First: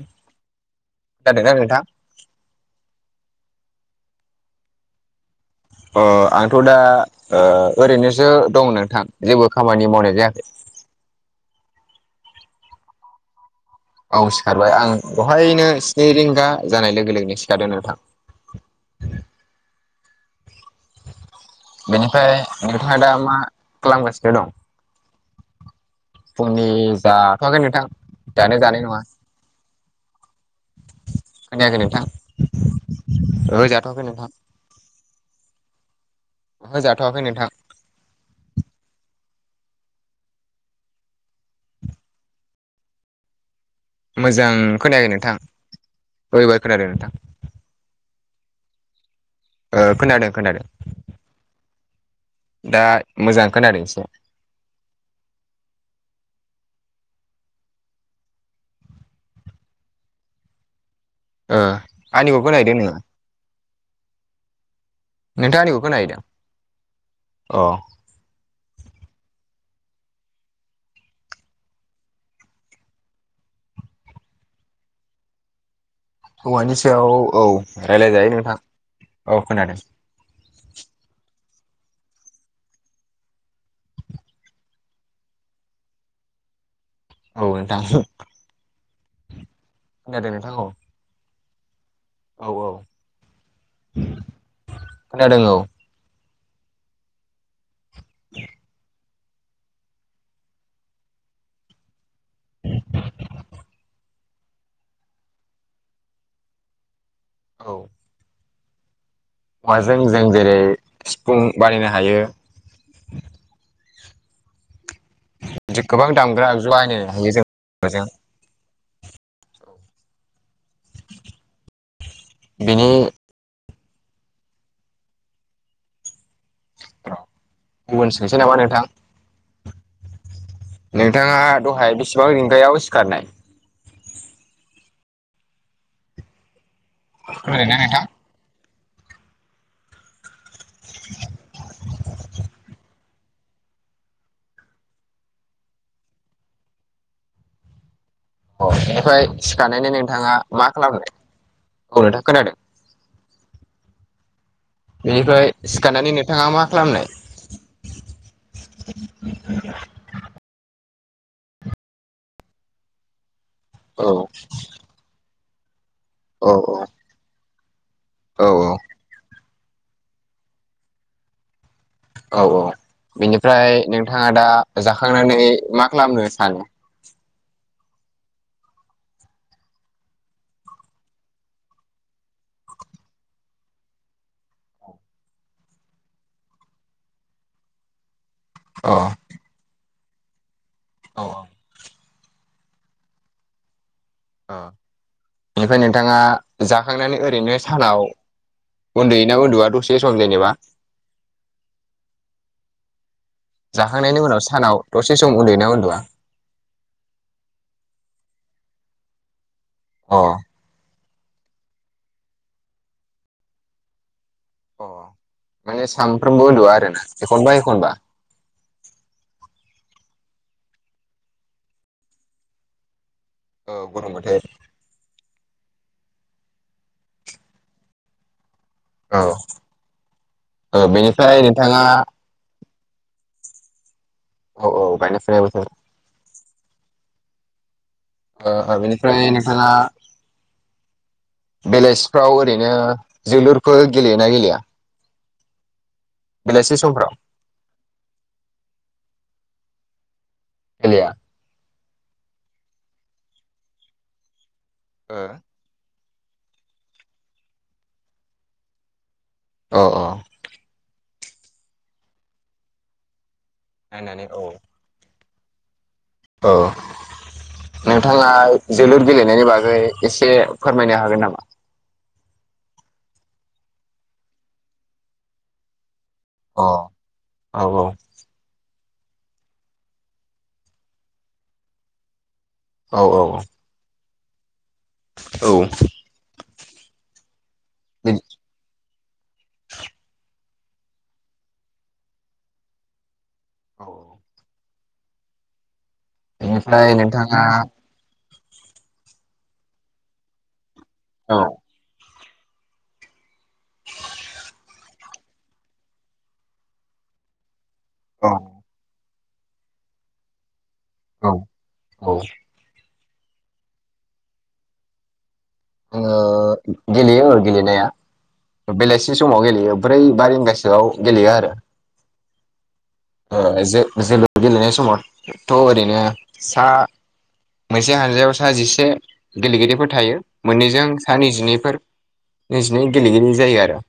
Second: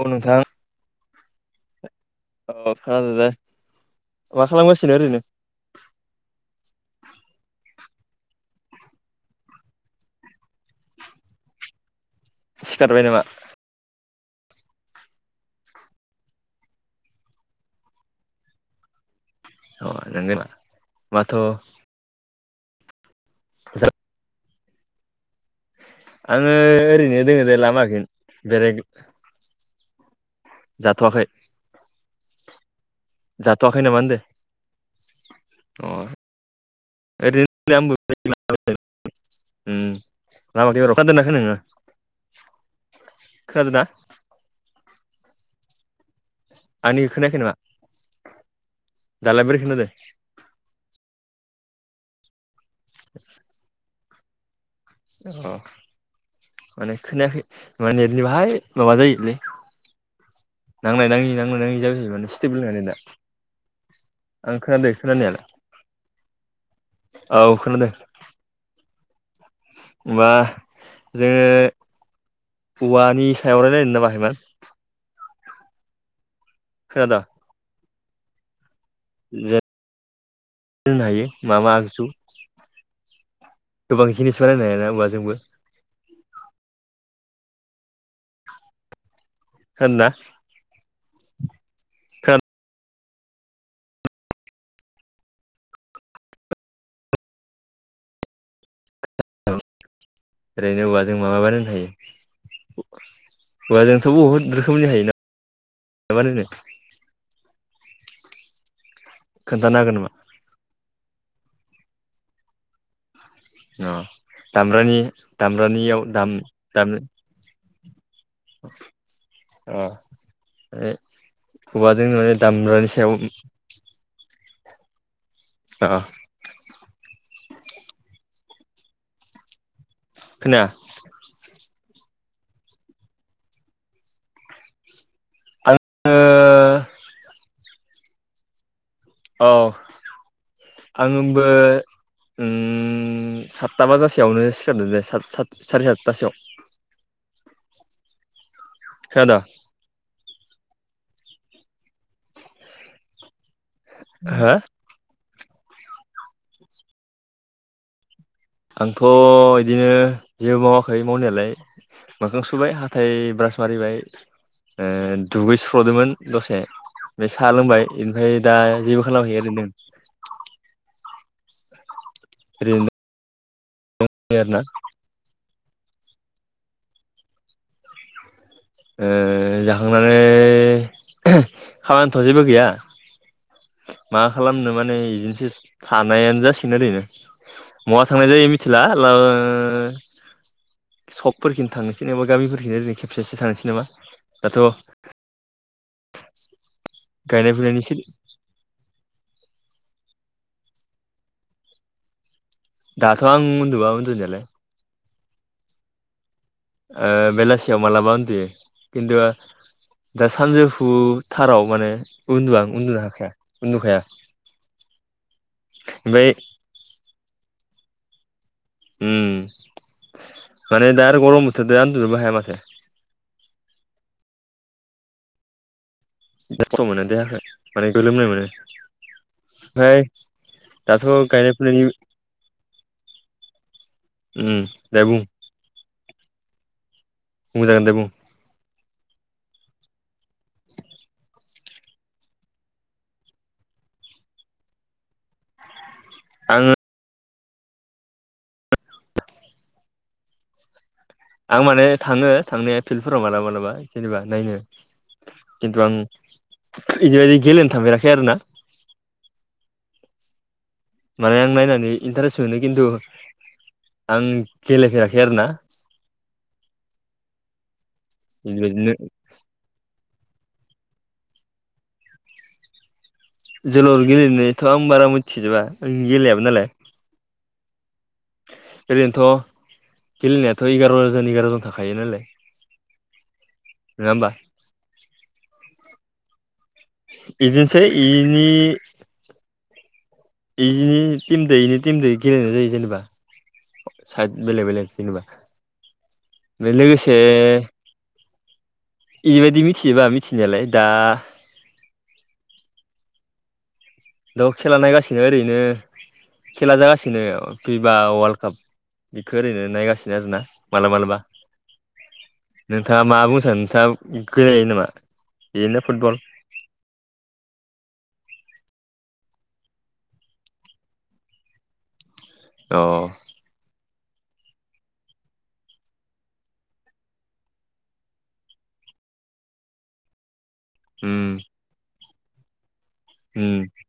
औ नोंथां खोनादोंना नोंथां अ खोनादों दे मा खालामगासिनो ओरैनो आंथ' दा ओरैनोसो दं नोंथां जेबो खामानि मावनाय जायाखै सिखारबाय नामा औ सिखारबाय आं दहायनो स्नि रिंगा जानाय लोगो लोगोनो सिखारदों नोंथां औ नांगला माथ' बेनिफ्राय नोंथाङा दा मा खालामगासिनो दं आङो फुंनि ओरैनो दोङ जाथ'वाखै दे नोंथां लामााखि दानो जानाय बेरायदों नङा खोनायाखै नोंथां जाथ'वाखै नामा होनदो ओजाथखैनोंथां अ हो जाथ'वाखैनो [inaudible] खोनादोंना। मोजां खोनाखै नोंथां। औ एबार खोनादों आंनि नोंथां खोनायाखै नामा दालाय बोरै खोनादों। खोनादों दा मोजां खोनादों एसे। औ। माने खोनायाखै माने नेटनि बाहाय माबा जायोलै। नांलनाय नाङि ओ नांलाय नाङि जाबायसै मान आंनिखौ स्टेबो खोनाहैदों लोंनानै नोङो दा आं खोनादों खोनानायालाय नोंथाङा आंनिखौ खोनाहैदों औ अ खोनादों। होनबा जोङो औवानि सायाव रायलायनो नामा? औवानि सायाव खोनादों औ रायज्लाय जायो नोंथां। औ खोनादों जेल हायो मा मा आगजु। गोबां जिनिस बानायनो हायो जोंबो। औ नोंथां खोनादोंना खोनादों नोंथां औ। खोनादों औ औ खोनादों औ। [inaudible] औ ओरैनो औवाजों मा मा बानायनो हायो। औवा जोंथ' बहुद रोखोमनि हायोना बानायनो। औ। खोन्थानो हागोन औवाजों नामा जों जेरै सिफुं बानायनो हायो। अ दामब्रानि। दामब्रानियाव गोबां दाम दामग्रा आगजु दाम बायनो हायो जों औवाजों। अ माने औवाजों माने बिनि दामग्रानि सायाव अ। गुबुन सोंसै नामा नोंथां? खोनाया। नोंथाङा दहाय बेसेबां रिंगायाव सिखारनाय? आङो खोनादोंना नोंथां? औ आंबो ओम साट सात बाजासेआवनो सिखारदों दे साट सातथासोआव। अ बेनिफ्राय खोनादों सिखारनो नोंथाङा मा खालामो? औ नोंथां खोनादों। हो। बिनिफ्राय सिखारनानै नोंथाङा मा खालामनाय? आंथ' बिदिनो जेबो मावाखै मावनायालाय मोखां सुबाय हाथाय ब्रास मारिबाय औ दुगैस्र'दोंमोन औ दसे साहा लोंबाय। ओमफ्राय औ दा औ जेबो खालामखै ओरैनो दं। औ औ ओरैनो बेनिफ्राय नोंथाङा दं दा आरोना जाखांनानै मा खालामनो सानो। ओ जाखांनानै खामानिथ' जेबो गैया। मा खालामनो माने बिदिनोसो थानायानो जासिगोन ओरैनो बहा थांनाय जायो मिथिला अ औ सकफोरखिनो थांनि। जेनेबा गामिखिनो जाय खेबसेसो थांसै नामा। दाथ' आं बेनिफ्राय नोंथाङा जाखांनानै गायनाय ओरैनो फुनायनिसो सानाव उन्दुयोना उन्दुआ दसे सम जेनेबा? दाथ' आं उन्दुआ जाखांनायनि उनाव उन्दुनायालाय सानाव दसे सम उन्दुयैना उन्दुवा? ओ बेलासियाव मालाबा उन्दुयो। खिन्थु अ दा सानजौफु थाराव माने उन्दु आं उन्दुनो हाखाया उन्दुखाया। अ माने ओमफ्राय सानफ्रामबो उन्दुआ आरोना एखनबा एखनबा। उम माने दा आरो गरम बोथोर दा उन्दुनोबो हाया माथो। औ गरम बोथोर। लेथ्रा मोनो देहाखौ माने गोलोमनाय मोनो। औ फ्राय औ दाथ' बेनिफ्राय गायनाय नोंथाङा फुनायनि उम औ औ दे बुं गायनाय फुनाय बोथोर बुंजागोन दे बुं ओ ओ बेनिफ्राय नोंथाङा बेलासिफ्राव ओरैनो जोलुरफोर गेलेयोना गेलेया? [inaudible] आङो बेलासि समफ्राव [unintelligible] आं माने थाङो थांनाय फिल्डफोराव मालाबा मालाबा जेनेबा नायनो। ओ। खिन्थु आं बिदिबायदि गेलेनो थांफेराखै आरो ना। अ अ। माने आं नायनानै इन्टारेस्ट मोनो खिन्थु आं नायनानै औ गेलेफेराखै आरो ना औ नोंथाङा बिदिबायदिनो जोलुर गेलेनायनि बागै एसे फोरमायनो हागोन नामा? जोलुर गेलेनायथ' आं बारा मिथिजोबा गेलेया अ औ औ ओरैनोथ' गेलेनायाथ' एगार' जन एगार' जन थाखायो नालाय औ औ औ नङा होमबा औ बिदिनोसै इनि इदिनो टिम दायैनो टिम दायै गेलेनाय जायो जेनेबा औ बेलेग बेलेग जेनेबा फाय बेनिफ्राय लोगोसे नोंथाङा इबायदि मिथियोबा मिथिनायालाय दा औ द' खेला नायगासिनो ओरैनो खेला जागासिनो पिपा औ वार्ल्ड काप बेखौ ओरैनो नायगासिनो आरोना मालाबा मालाबा औ नोंथाङा मा बुंनो सानो नोंथाङा गेलेयो नामा बिदिनो फुटबल आङो गेलेयो गेलेनाया बेलासि समाव गेलेयो ब्रै बा रिंगासोआव गेलेयो आरो अ ओ जो-जोलुर गेलेनाय समावथ' ओरैनो सा मोनसे हानजायाव सा जिसे गेलेगिरिफोर थायो मोननैजों सा उम नैजिनैफोर नैजिनै गेलेगिरि उम जायो आरो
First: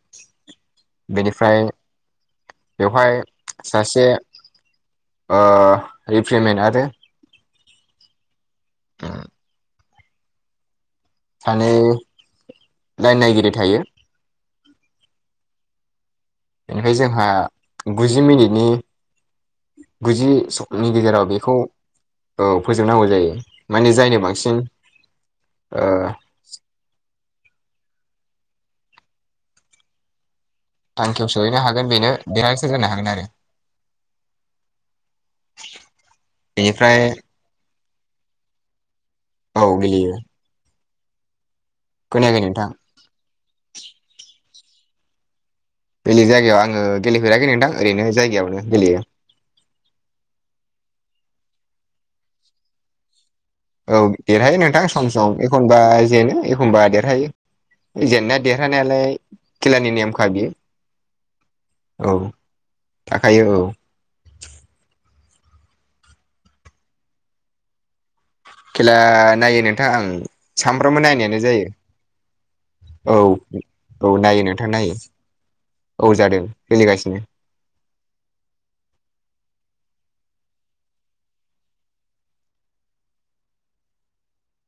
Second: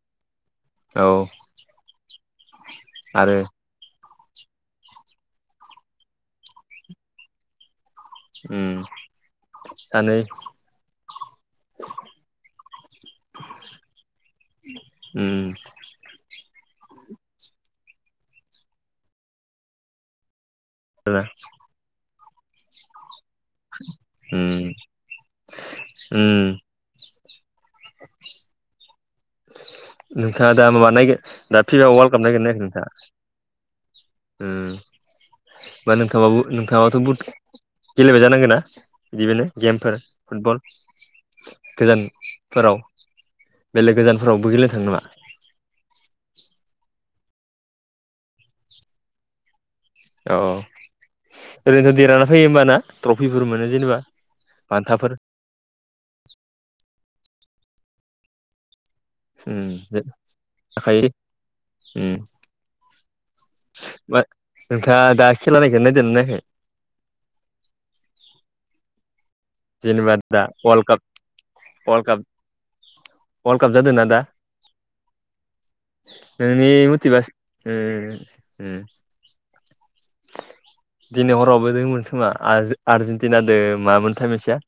औ बेनिफ्राय बेवहाय आरो सासे ओ रिप्रिमेन्ट आरो उम सानै सानै लाइन नायगिरि थायो। उम बेनिफ्राय जोंहा गुजि मिनिटनि गुजि नि आरोना गेजेराव बेखौ ओ फोजोबनांगौ जायो। माने जायनो उम बांसिन ओ उम [inaudible] नोंथाङा दा माबा नागिर थांखियाव सहैनो दा हागोन फिपा बेनो वार्ल्ड कप नायदोंना नायाखै देरहासार जानो नोंथांङा? हागोन आरो उम बा नोंथांबाबो नोंथाङाथ' बेनिफ्राय बुद गेलेबाय जानांगौ ना? बिदि माने औ गेमफोर गेलेयो फुटबल खोनायाखै नोंथां गोजानफोराव बेलेग गोजानफोरावबो गेलेनो थाङो नामा? बेलेग जायगायाव आङो गेलेफेराखै नोंथां ओरैनो जायगायावनो गेलेयो औ ओरैनोथ' देरहाना फैयो होमबाना ट्रफिफोर मोनो औ जेनेबा देरहायो नोंथां सम बान्थाफोर सम एखनबा जेनो एखमबा देरहायो जेननाय देरहानायालाय उम खेलानि नेमखा थाखायो बियो औ थाखायो औ मा नोंथाङा दा खेला नायदोना नायाखै खेला नायो नोंथां आं जेनेबा दा वर्ल्ड काप सानफ्रामबो नायनायानो वर्ल्ड काप जायो औ वर्ल्ड काप जादोंना औ दा नायो नोंथां नायो औ जादों सोलिगासिनो हम उम दिनै हरावबो दंमोन खोमा आर्ज-आर्जेन्टिनाजों मामोनथाइ मोनसेया?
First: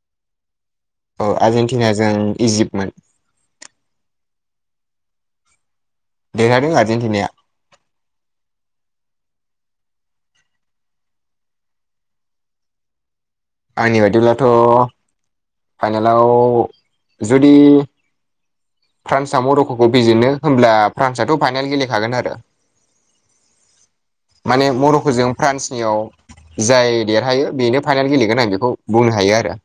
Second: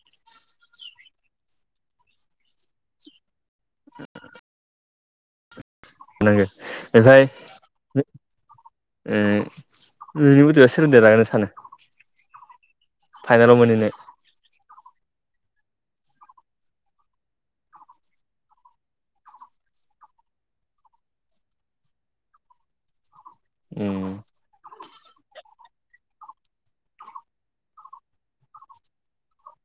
औ आर्जेेनटिनाजों इजिप्तटमोन। लोगो देरहादों ओमहफ्राय आर्जेेनटिनाया ओ नोंनि बादिबा सोरोदेरहागोन सानो - [inaudible] आंनि बाददिब्लाथ' फाइनालाव जुदि फ्रान्स आ म रख'खौ बिजिनो होमब्ला फ्रान्सथ' फाइनाेल गेलेखागोन आरो उम माने म रख'जों फ्रान्सनियाव जाय देरहायो बेनो फाइनाल गेलेगोन आं बेखौ बुंनो हायो आरो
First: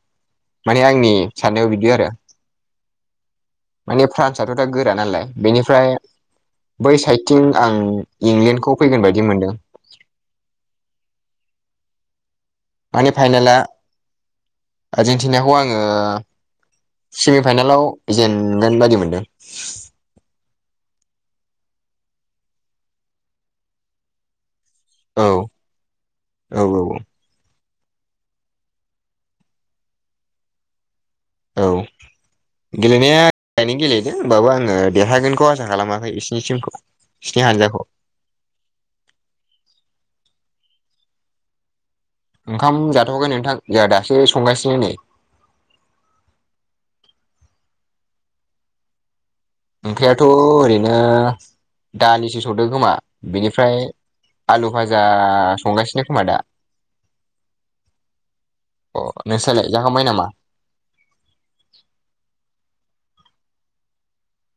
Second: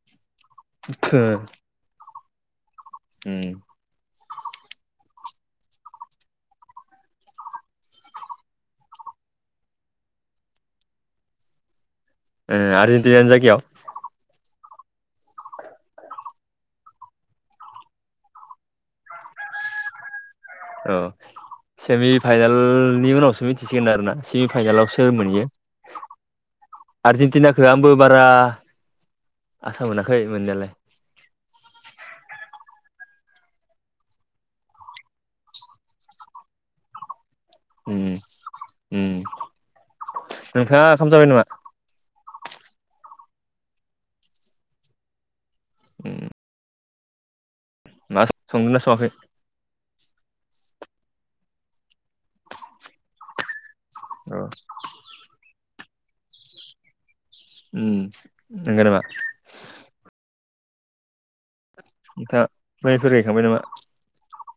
माने आंनि साननायाव बिदि आरो उम माने फ्रान्सआथ' दा गोरा नालाय बेनिफ्राय बै साइडथिं आं इंलेण्ड खौ फैगोन बायदि मोन्दों ओ माने आर्जेन्टिनानि फाइनाला जायगायाव आर्जेनटिनाखौ आङो सेमि फाइनेलाव जेनगोन बायदि मोनदों औ सेमि फाइनालनि उनावसो मिथिसिगोन आरोना सेमि फाइनेलावसो सोरमोन औ इयो औ आरजन्टिना आंबो बारा आसा मोनाखै मोननायालाय औ गेलेनाया नो गेलेदो होमबाबो आङो देरहागोनखौ आसा खालामाखै इसिनिसिम स्नि जाखखौ उम उम नोंथाङा ओंखाम जाबाय नामा ओंखाम जाथ'आखै नोंथां जोंहा दासो संगासिनो नै उम मा संगोन ना संआखै? ओंख्रियाथ' ओरैनो दालिसो सौदो खोमा बेनिफ्राय अ आलु बाजा संगासिनो खोमा दा उम अ नंगोनामा? नोंस्रालाय जाखांबाय नामा? सा माइफोर गायखांबाय नामा?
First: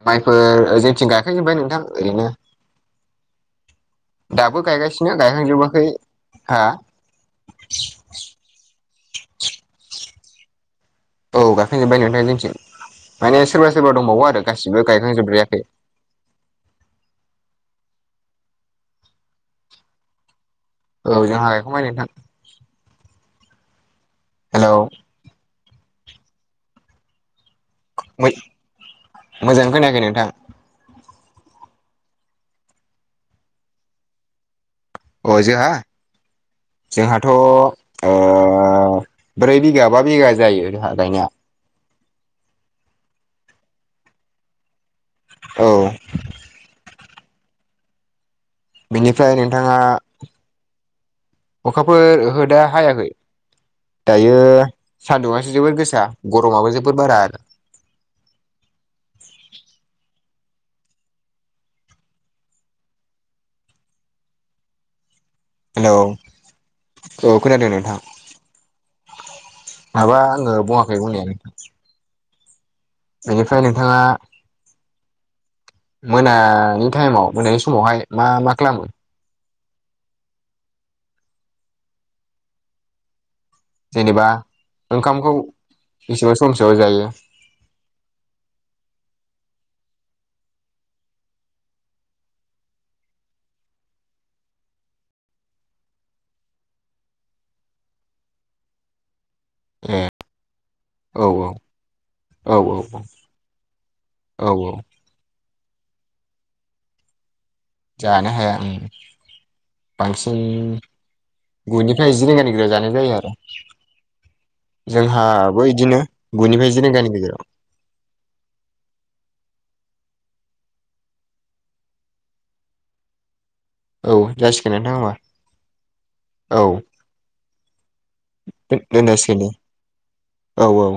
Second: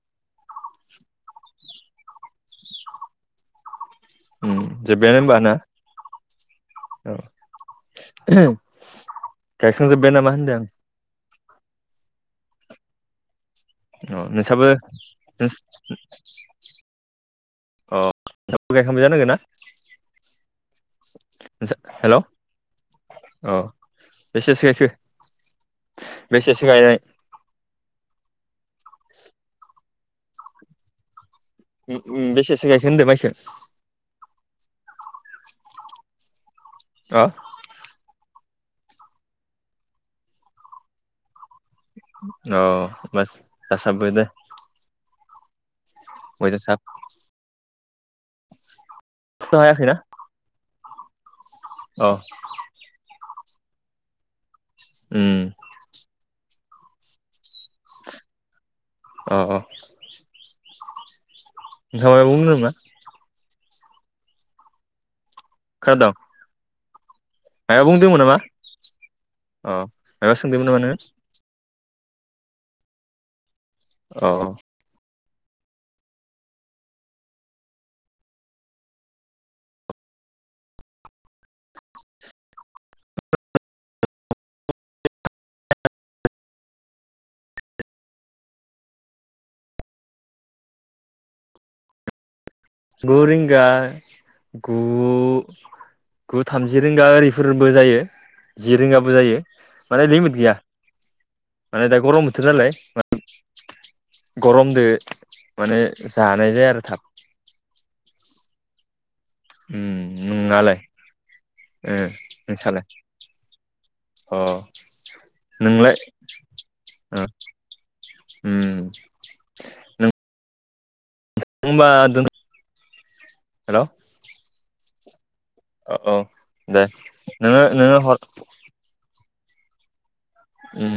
माइफोर ओ जोंथिं गायखायजोबबाय नोंथां ओरैनो उम दाबो गायगासिनो जोब्बायानो होमबा ना गायहांजोबाखै हा औ गायखांजोब्बाय नामा होनदो आं औ गायखांजोब्बाय नोंथां जोंनिथिं माने सोरबा सोरबा आं दंबावो अ आरो नोंसाबो गासिबो गायखांजोबद्रायाखै [inaudible] अ नों मोजांयैनो दोंओ ना औ जोंहा नोंसा गायखांबाय नोंथां हेल' औ बेसेसो हेलौ गायखो बेसेसो गायनाय मोजाङै खोनायाखै नोंथां बेसेसो गायखो होनदो माइखो अ जोंहा अ जोंहाथ' ओ ब्रै बिगा बा बिगा जायो जोंहा गायनाया औ बास जासाबबो दे औ। अयथ साब बेनिफ्राय नोंथाङा हायाखैना अ अखाफोर होदो हायाखै दायो उम सानदुंआसो जोबोर गोसा गरमाबो जोबोर बारा आरो। औ औ नोंथांआ मायाबा बुंदोंमोन्ना खोनादों हेल' औ खोनादों माबा नोंथां बुंदोंमोन नामा अ माबा आङो सोंदोंमोन नामा नोङो बङाखै बुंनायानो बेनिफ्राय नोंथाङा अ मोनानि टाइमाव मोनानि समावहाय मा मा खालामो जेनेबा ओंखामखौ बेसेबां समसेयाव जायो। गु रिंगा गु गु थामजि रिंगा ओरिफोरबो जायो जि रिंगाबो जायो। ए माने लिमिट गैया औ माने दा गरम बोथोर औ नालाय औ गरमदो माने जानाय जाया आरो थाब जानो हाया आं उम बांसिन नोंनालाय ए गुनिफ्राय जि रिंगानि गेजाव नोंसालाय जानाय जायो आरो अ जोंहाबो नोंलाय इदिनो गुनिफ्राय जि रिंगानि गेजेराव हम न होमबा हेल' औ जासिगोन नोंथां होमा औ औ दे नोङो नोङो हर दोनसगैनो औ औ उम